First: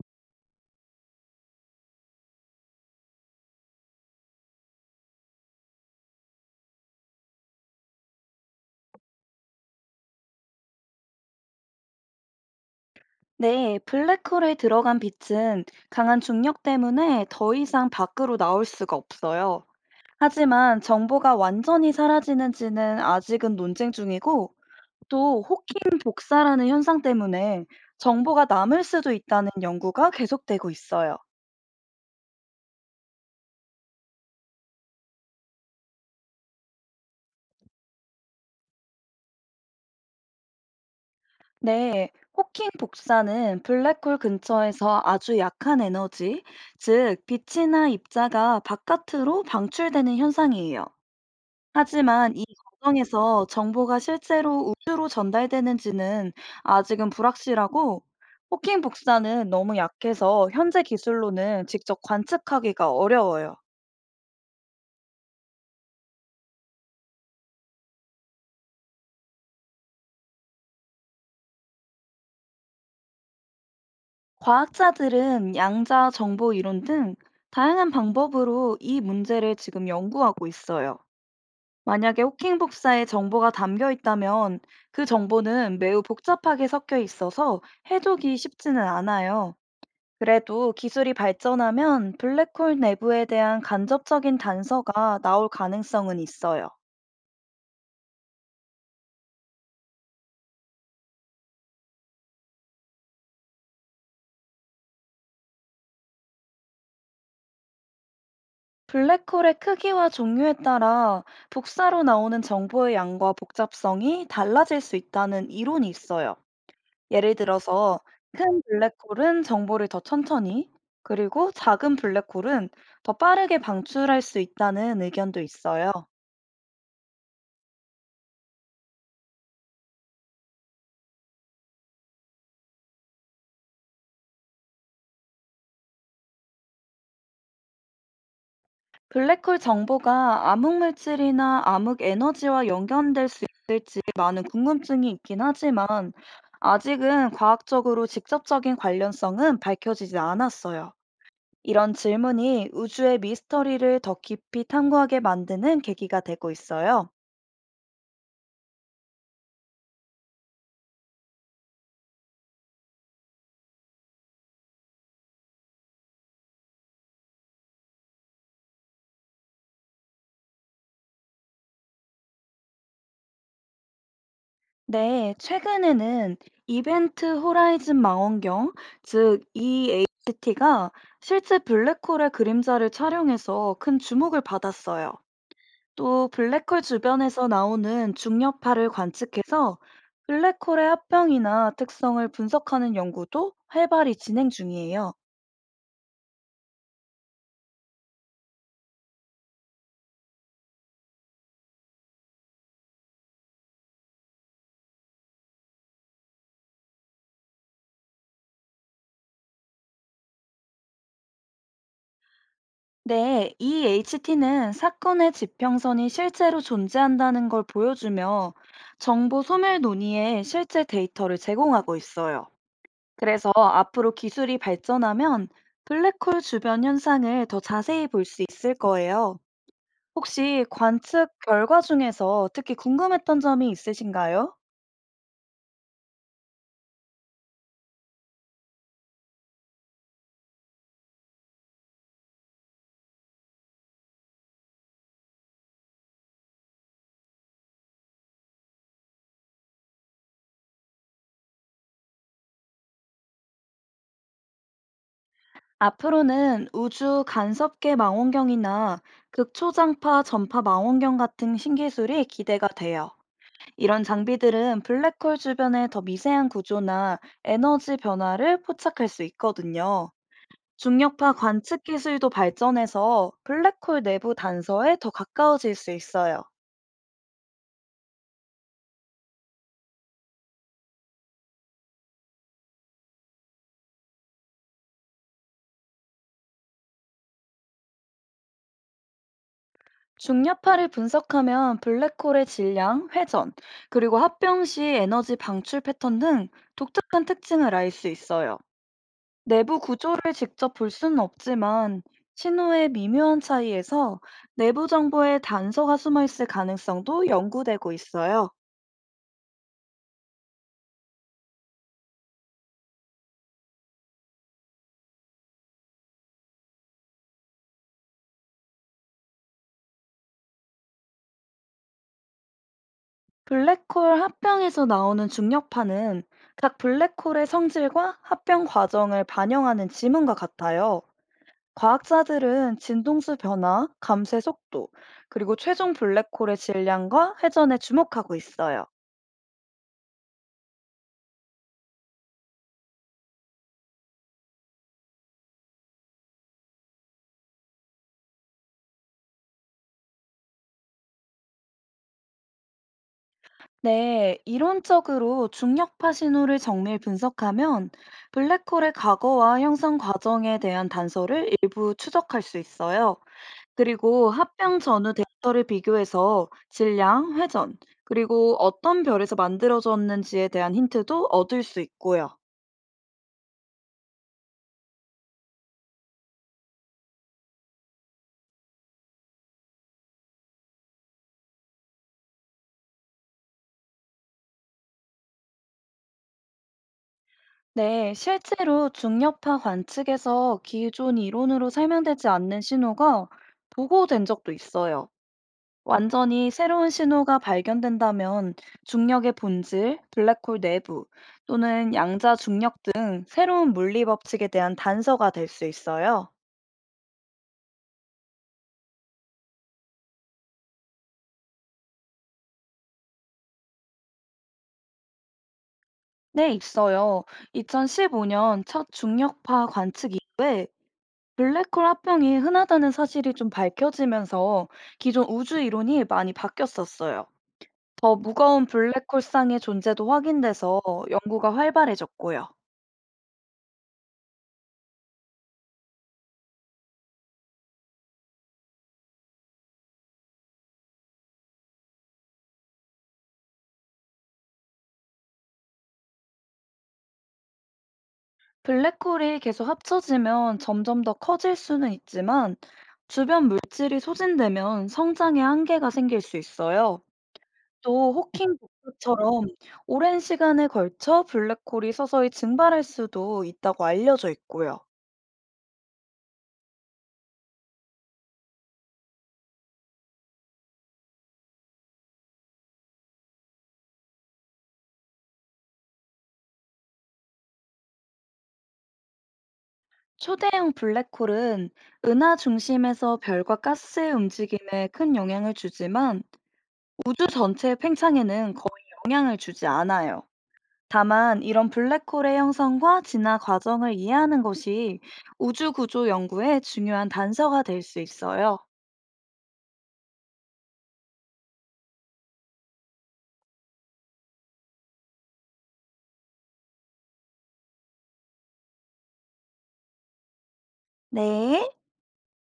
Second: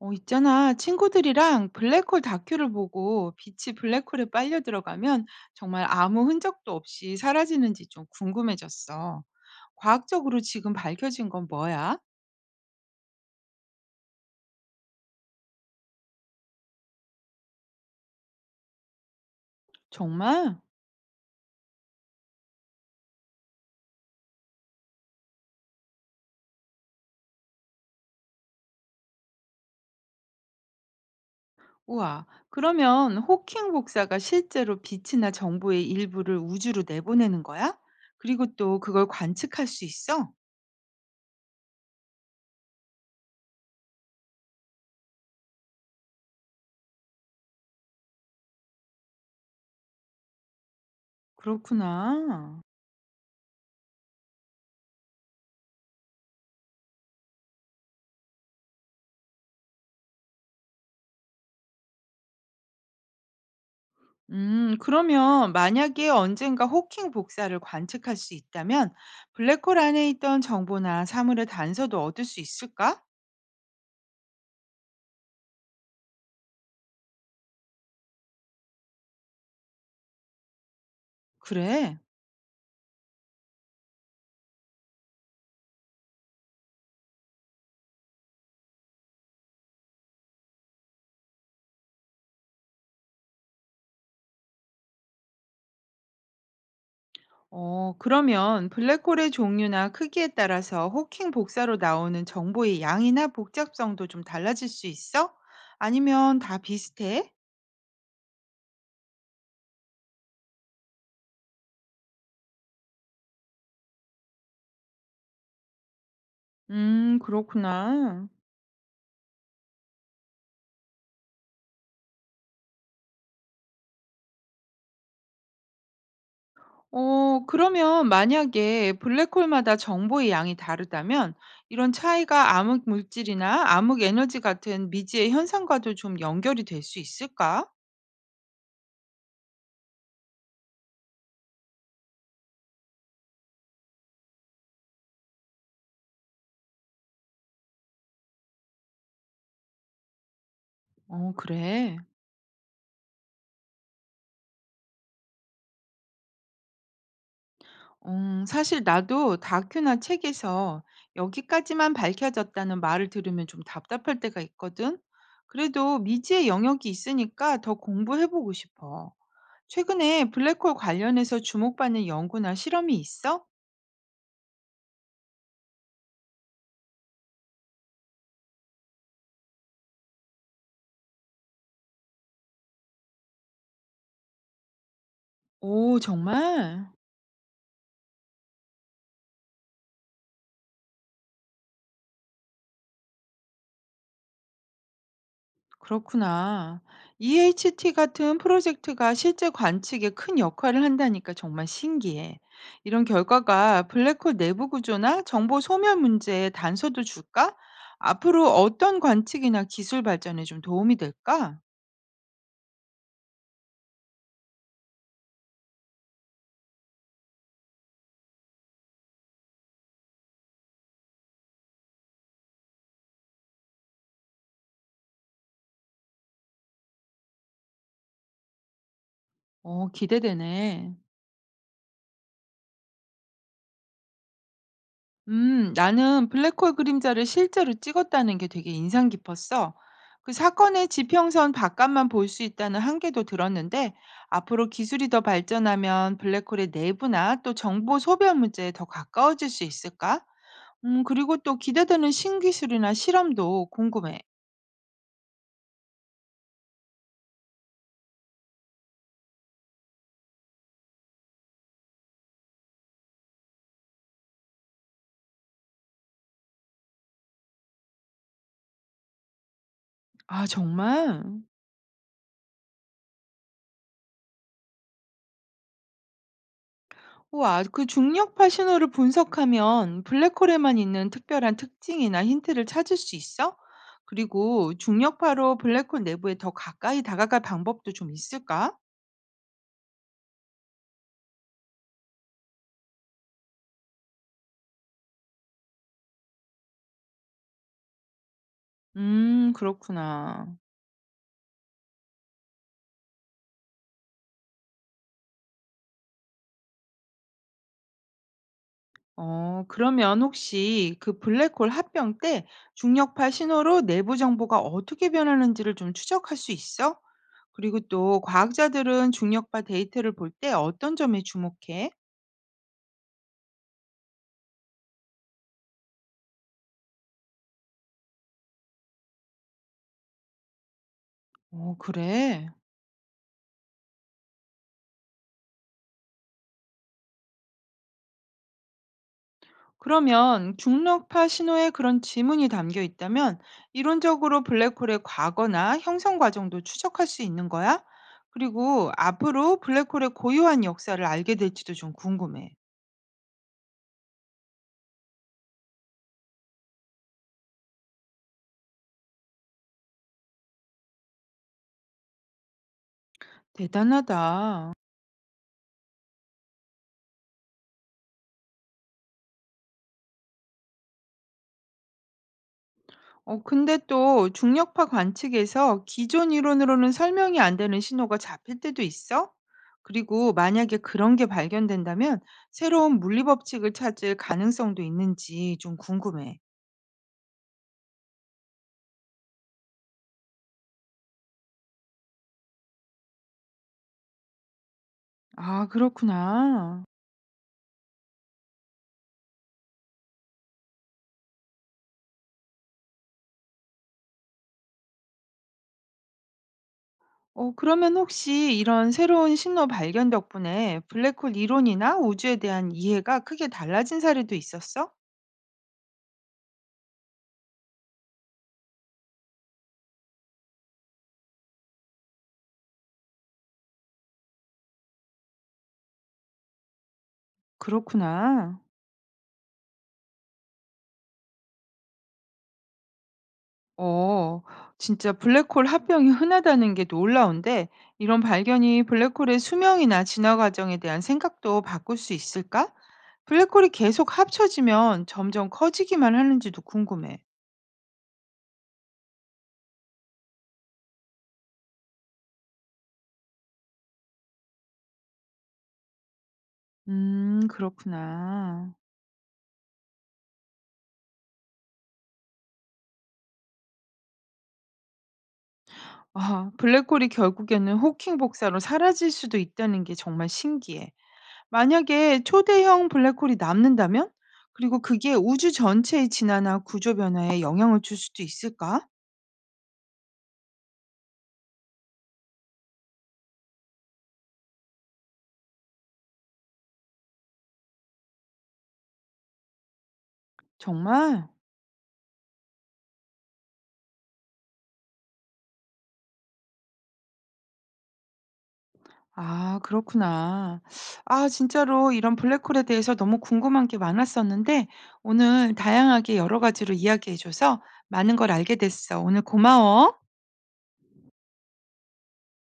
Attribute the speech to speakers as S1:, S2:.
S1: 어, 있잖아. 친구들이랑 블랙홀 다큐를 보고 빛이 블랙홀에 빨려 들어가면 정말 아무 흔적도 없이 사라지는지 좀 궁금해졌어. 과학적으로 지금 밝혀진 건 뭐야?
S2: 네, 블랙홀에 들어간 빛은 강한 중력 때문에 더 이상 밖으로 나올 수가 없어요.
S1: 정말?
S2: 하지만 정보가 완전히 사라지는지는 아직은 논쟁 중이고, 또 호킹 복사라는 현상 때문에 정보가 남을 수도 있다는 연구가 계속되고 있어요.
S1: 우와. 그러면 호킹 복사가 실제로 빛이나 정보의 일부를 우주로 내보내는 거야? 그리고 또 그걸 관측할 수 있어?
S2: 네, 호킹 복사는 블랙홀 근처에서 아주 약한 에너지, 즉 빛이나 입자가 바깥으로 방출되는 현상이에요.
S1: 그렇구나.
S2: 하지만 이 과정에서 정보가 실제로 우주로 전달되는지는 아직은 불확실하고, 호킹 복사는 너무 약해서 현재 기술로는 직접 관측하기가 어려워요.
S1: 그러면 만약에 언젠가 호킹 복사를 관측할 수 있다면 블랙홀 안에 있던 정보나 사물의 단서도 얻을 수 있을까?
S2: 과학자들은 양자 정보 이론 등 다양한 방법으로 이 문제를 지금 연구하고 있어요.
S1: 그래.
S2: 만약에 호킹 복사에 정보가 담겨 있다면 그 정보는 매우 복잡하게 섞여 있어서 해독이 쉽지는 않아요. 그래도 기술이 발전하면 블랙홀 내부에 대한 간접적인 단서가 나올 가능성은 있어요.
S1: 어, 그러면 블랙홀의 종류나 크기에 따라서 호킹 복사로 나오는 정보의 양이나 복잡성도 좀 달라질 수 있어? 아니면 다 비슷해?
S2: 블랙홀의 크기와 종류에 따라 복사로 나오는 정보의 양과 복잡성이 달라질 수 있다는 이론이 있어요. 예를 들어서
S1: 그렇구나.
S2: 큰 블랙홀은 정보를 더 천천히, 그리고 작은 블랙홀은 더 빠르게 방출할 수 있다는 의견도 있어요.
S1: 어, 그러면 만약에 블랙홀마다 정보의 양이 다르다면 이런 차이가 암흑 물질이나 암흑 에너지 같은 미지의 현상과도 좀 연결이 될 수 있을까?
S2: 블랙홀 정보가 암흑물질이나 암흑에너지와 연결될 수 있을지 많은 궁금증이 있긴 하지만 아직은 과학적으로 직접적인 관련성은 밝혀지지 않았어요.
S1: 어,
S2: 이런
S1: 그래.
S2: 질문이 우주의 미스터리를 더 깊이 탐구하게 만드는 계기가 되고 있어요.
S1: 사실 나도 다큐나 책에서 여기까지만 밝혀졌다는 말을 들으면 좀 답답할 때가 있거든. 그래도 미지의 영역이 있으니까 더 공부해보고 싶어. 최근에 블랙홀 관련해서 주목받는 연구나 실험이 있어?
S2: 네, 최근에는 이벤트 호라이즌 망원경, 즉 EHT가 실제 블랙홀의 그림자를 촬영해서 큰 주목을 받았어요.
S1: 오,
S2: 또 블랙홀
S1: 정말?
S2: 주변에서 나오는 중력파를 관측해서 블랙홀의 합병이나 특성을 분석하는 연구도 활발히 진행 중이에요.
S1: 그렇구나. EHT 같은 프로젝트가 실제 관측에 큰 역할을 한다니까 정말 신기해. 이런 결과가 블랙홀 내부 구조나 정보 소멸 문제에 단서도 줄까? 앞으로 어떤 관측이나 기술 발전에 좀 도움이 될까?
S2: 네, EHT는 사건의 지평선이 실제로 존재한다는 걸 보여주며 정보 소멸 논의에 실제 데이터를 제공하고 있어요. 그래서 앞으로 기술이 발전하면 블랙홀 주변 현상을 더 자세히 볼 수 있을 거예요.
S1: 어,
S2: 혹시
S1: 기대되네.
S2: 관측 결과 중에서 특히 궁금했던 점이 있으신가요?
S1: 나는 블랙홀 그림자를 실제로 찍었다는 게 되게 인상 깊었어. 그 사건의 지평선 바깥만 볼 수 있다는 한계도 들었는데, 앞으로 기술이 더 발전하면 블랙홀의 내부나 또 정보 소멸 문제에 더 가까워질 수 있을까? 그리고 또 기대되는 신기술이나 실험도 궁금해.
S2: 앞으로는 우주 간섭계 망원경이나 극초장파 전파 망원경 같은 신기술이 기대가 돼요. 이런 장비들은 블랙홀 주변의 더 미세한 구조나 에너지 변화를 포착할 수 있거든요.
S1: 아, 정말?
S2: 중력파 관측 기술도 발전해서 블랙홀 내부 단서에 더 가까워질 수 있어요.
S1: 우와, 그 중력파 신호를 분석하면 블랙홀에만 있는 특별한 특징이나 힌트를 찾을 수 있어? 그리고 중력파로 블랙홀 내부에 더 가까이 다가갈 방법도 좀 있을까?
S2: 중력파를 분석하면 블랙홀의 질량, 회전, 그리고 합병 시 에너지 방출 패턴 등 독특한 특징을 알 수 있어요. 내부 구조를
S1: 그렇구나.
S2: 직접 볼 수는 없지만 신호의 미묘한 차이에서 내부 정보의 단서가 숨어 있을 가능성도 연구되고 있어요.
S1: 어, 그러면 혹시 그 블랙홀 합병 때 중력파 신호로 내부 정보가 어떻게 변하는지를 좀 추적할 수 있어? 그리고 또 과학자들은 중력파 데이터를 볼 때 어떤 점에 주목해?
S2: 블랙홀 합병에서 나오는 중력파는 각 블랙홀의 성질과 합병 과정을 반영하는 지문과 같아요.
S1: 어, 그래.
S2: 과학자들은 진동수 변화, 감쇄 속도, 그리고 최종 블랙홀의 질량과 회전에 주목하고 있어요.
S1: 그러면 중력파 신호에 그런 지문이 담겨 있다면 이론적으로 블랙홀의 과거나 형성 과정도 추적할 수 있는 거야? 그리고 앞으로 블랙홀의 고유한 역사를 알게 될지도 좀 궁금해.
S2: 네, 이론적으로 중력파 신호를 정밀 분석하면 블랙홀의 과거와 형성 과정에 대한 단서를 일부 추적할 수 있어요.
S1: 대단하다.
S2: 그리고 합병 전후 데이터를 비교해서 질량, 회전, 그리고 어떤 별에서 만들어졌는지에 대한 힌트도 얻을 수 있고요.
S1: 어, 근데 또 중력파 관측에서 기존 이론으로는 설명이 안 되는 신호가 잡힐 때도 있어? 그리고 만약에 그런 게 발견된다면 새로운 물리 법칙을 찾을 가능성도 있는지 좀 궁금해.
S2: 네, 실제로 중력파 관측에서 기존 이론으로 설명되지 않는 신호가 보고된 적도 있어요.
S1: 아,
S2: 완전히
S1: 그렇구나.
S2: 새로운 신호가 발견된다면 중력의 본질, 블랙홀 내부 또는 양자 중력 등 새로운 물리 법칙에 대한 단서가 될 수 있어요.
S1: 어, 그러면 혹시 이런 새로운 신호 발견 덕분에 블랙홀 이론이나 우주에 대한 이해가 크게 달라진 사례도 있었어?
S2: 네, 있어요. 2015년 첫 중력파 관측 이후에 블랙홀 합병이 흔하다는 사실이 좀 밝혀지면서 기존 우주 이론이 많이 바뀌었었어요. 더
S1: 그렇구나.
S2: 무거운 블랙홀상의 존재도 확인돼서 연구가 활발해졌고요.
S1: 어, 진짜 블랙홀 합병이 흔하다는 게 놀라운데, 이런 발견이 블랙홀의 수명이나 진화 과정에 대한 생각도 바꿀 수 있을까? 블랙홀이 계속 합쳐지면 점점 커지기만 하는지도 궁금해.
S2: 블랙홀이 계속 합쳐지면 점점 더 커질 수는 있지만 주변 물질이 소진되면 성장에 한계가 생길 수 있어요. 또 호킹
S1: 그렇구나.
S2: 복사처럼 오랜 시간에 걸쳐 블랙홀이 서서히 증발할 수도 있다고 알려져 있고요.
S1: 아, 블랙홀이 결국에는 호킹 복사로 사라질 수도 있다는 게 정말 신기해. 만약에 초대형 블랙홀이 남는다면? 그리고 그게 우주 전체의 진화나 구조 변화에 영향을 줄 수도 있을까?
S2: 초대형 블랙홀은 은하 중심에서 별과 가스의 움직임에 큰 영향을 주지만 우주 전체의 팽창에는 거의 영향을 주지 않아요.
S1: 정말?
S2: 다만 이런 블랙홀의 형성과 진화 과정을 이해하는 것이 우주 구조 연구의 중요한 단서가 될 수 있어요.
S1: 아, 그렇구나. 아, 진짜로 이런 블랙홀에 대해서 너무 궁금한 게 많았었는데, 오늘 다양하게 여러 가지로 이야기해줘서 많은 걸 알게 됐어. 오늘 고마워.
S2: 네.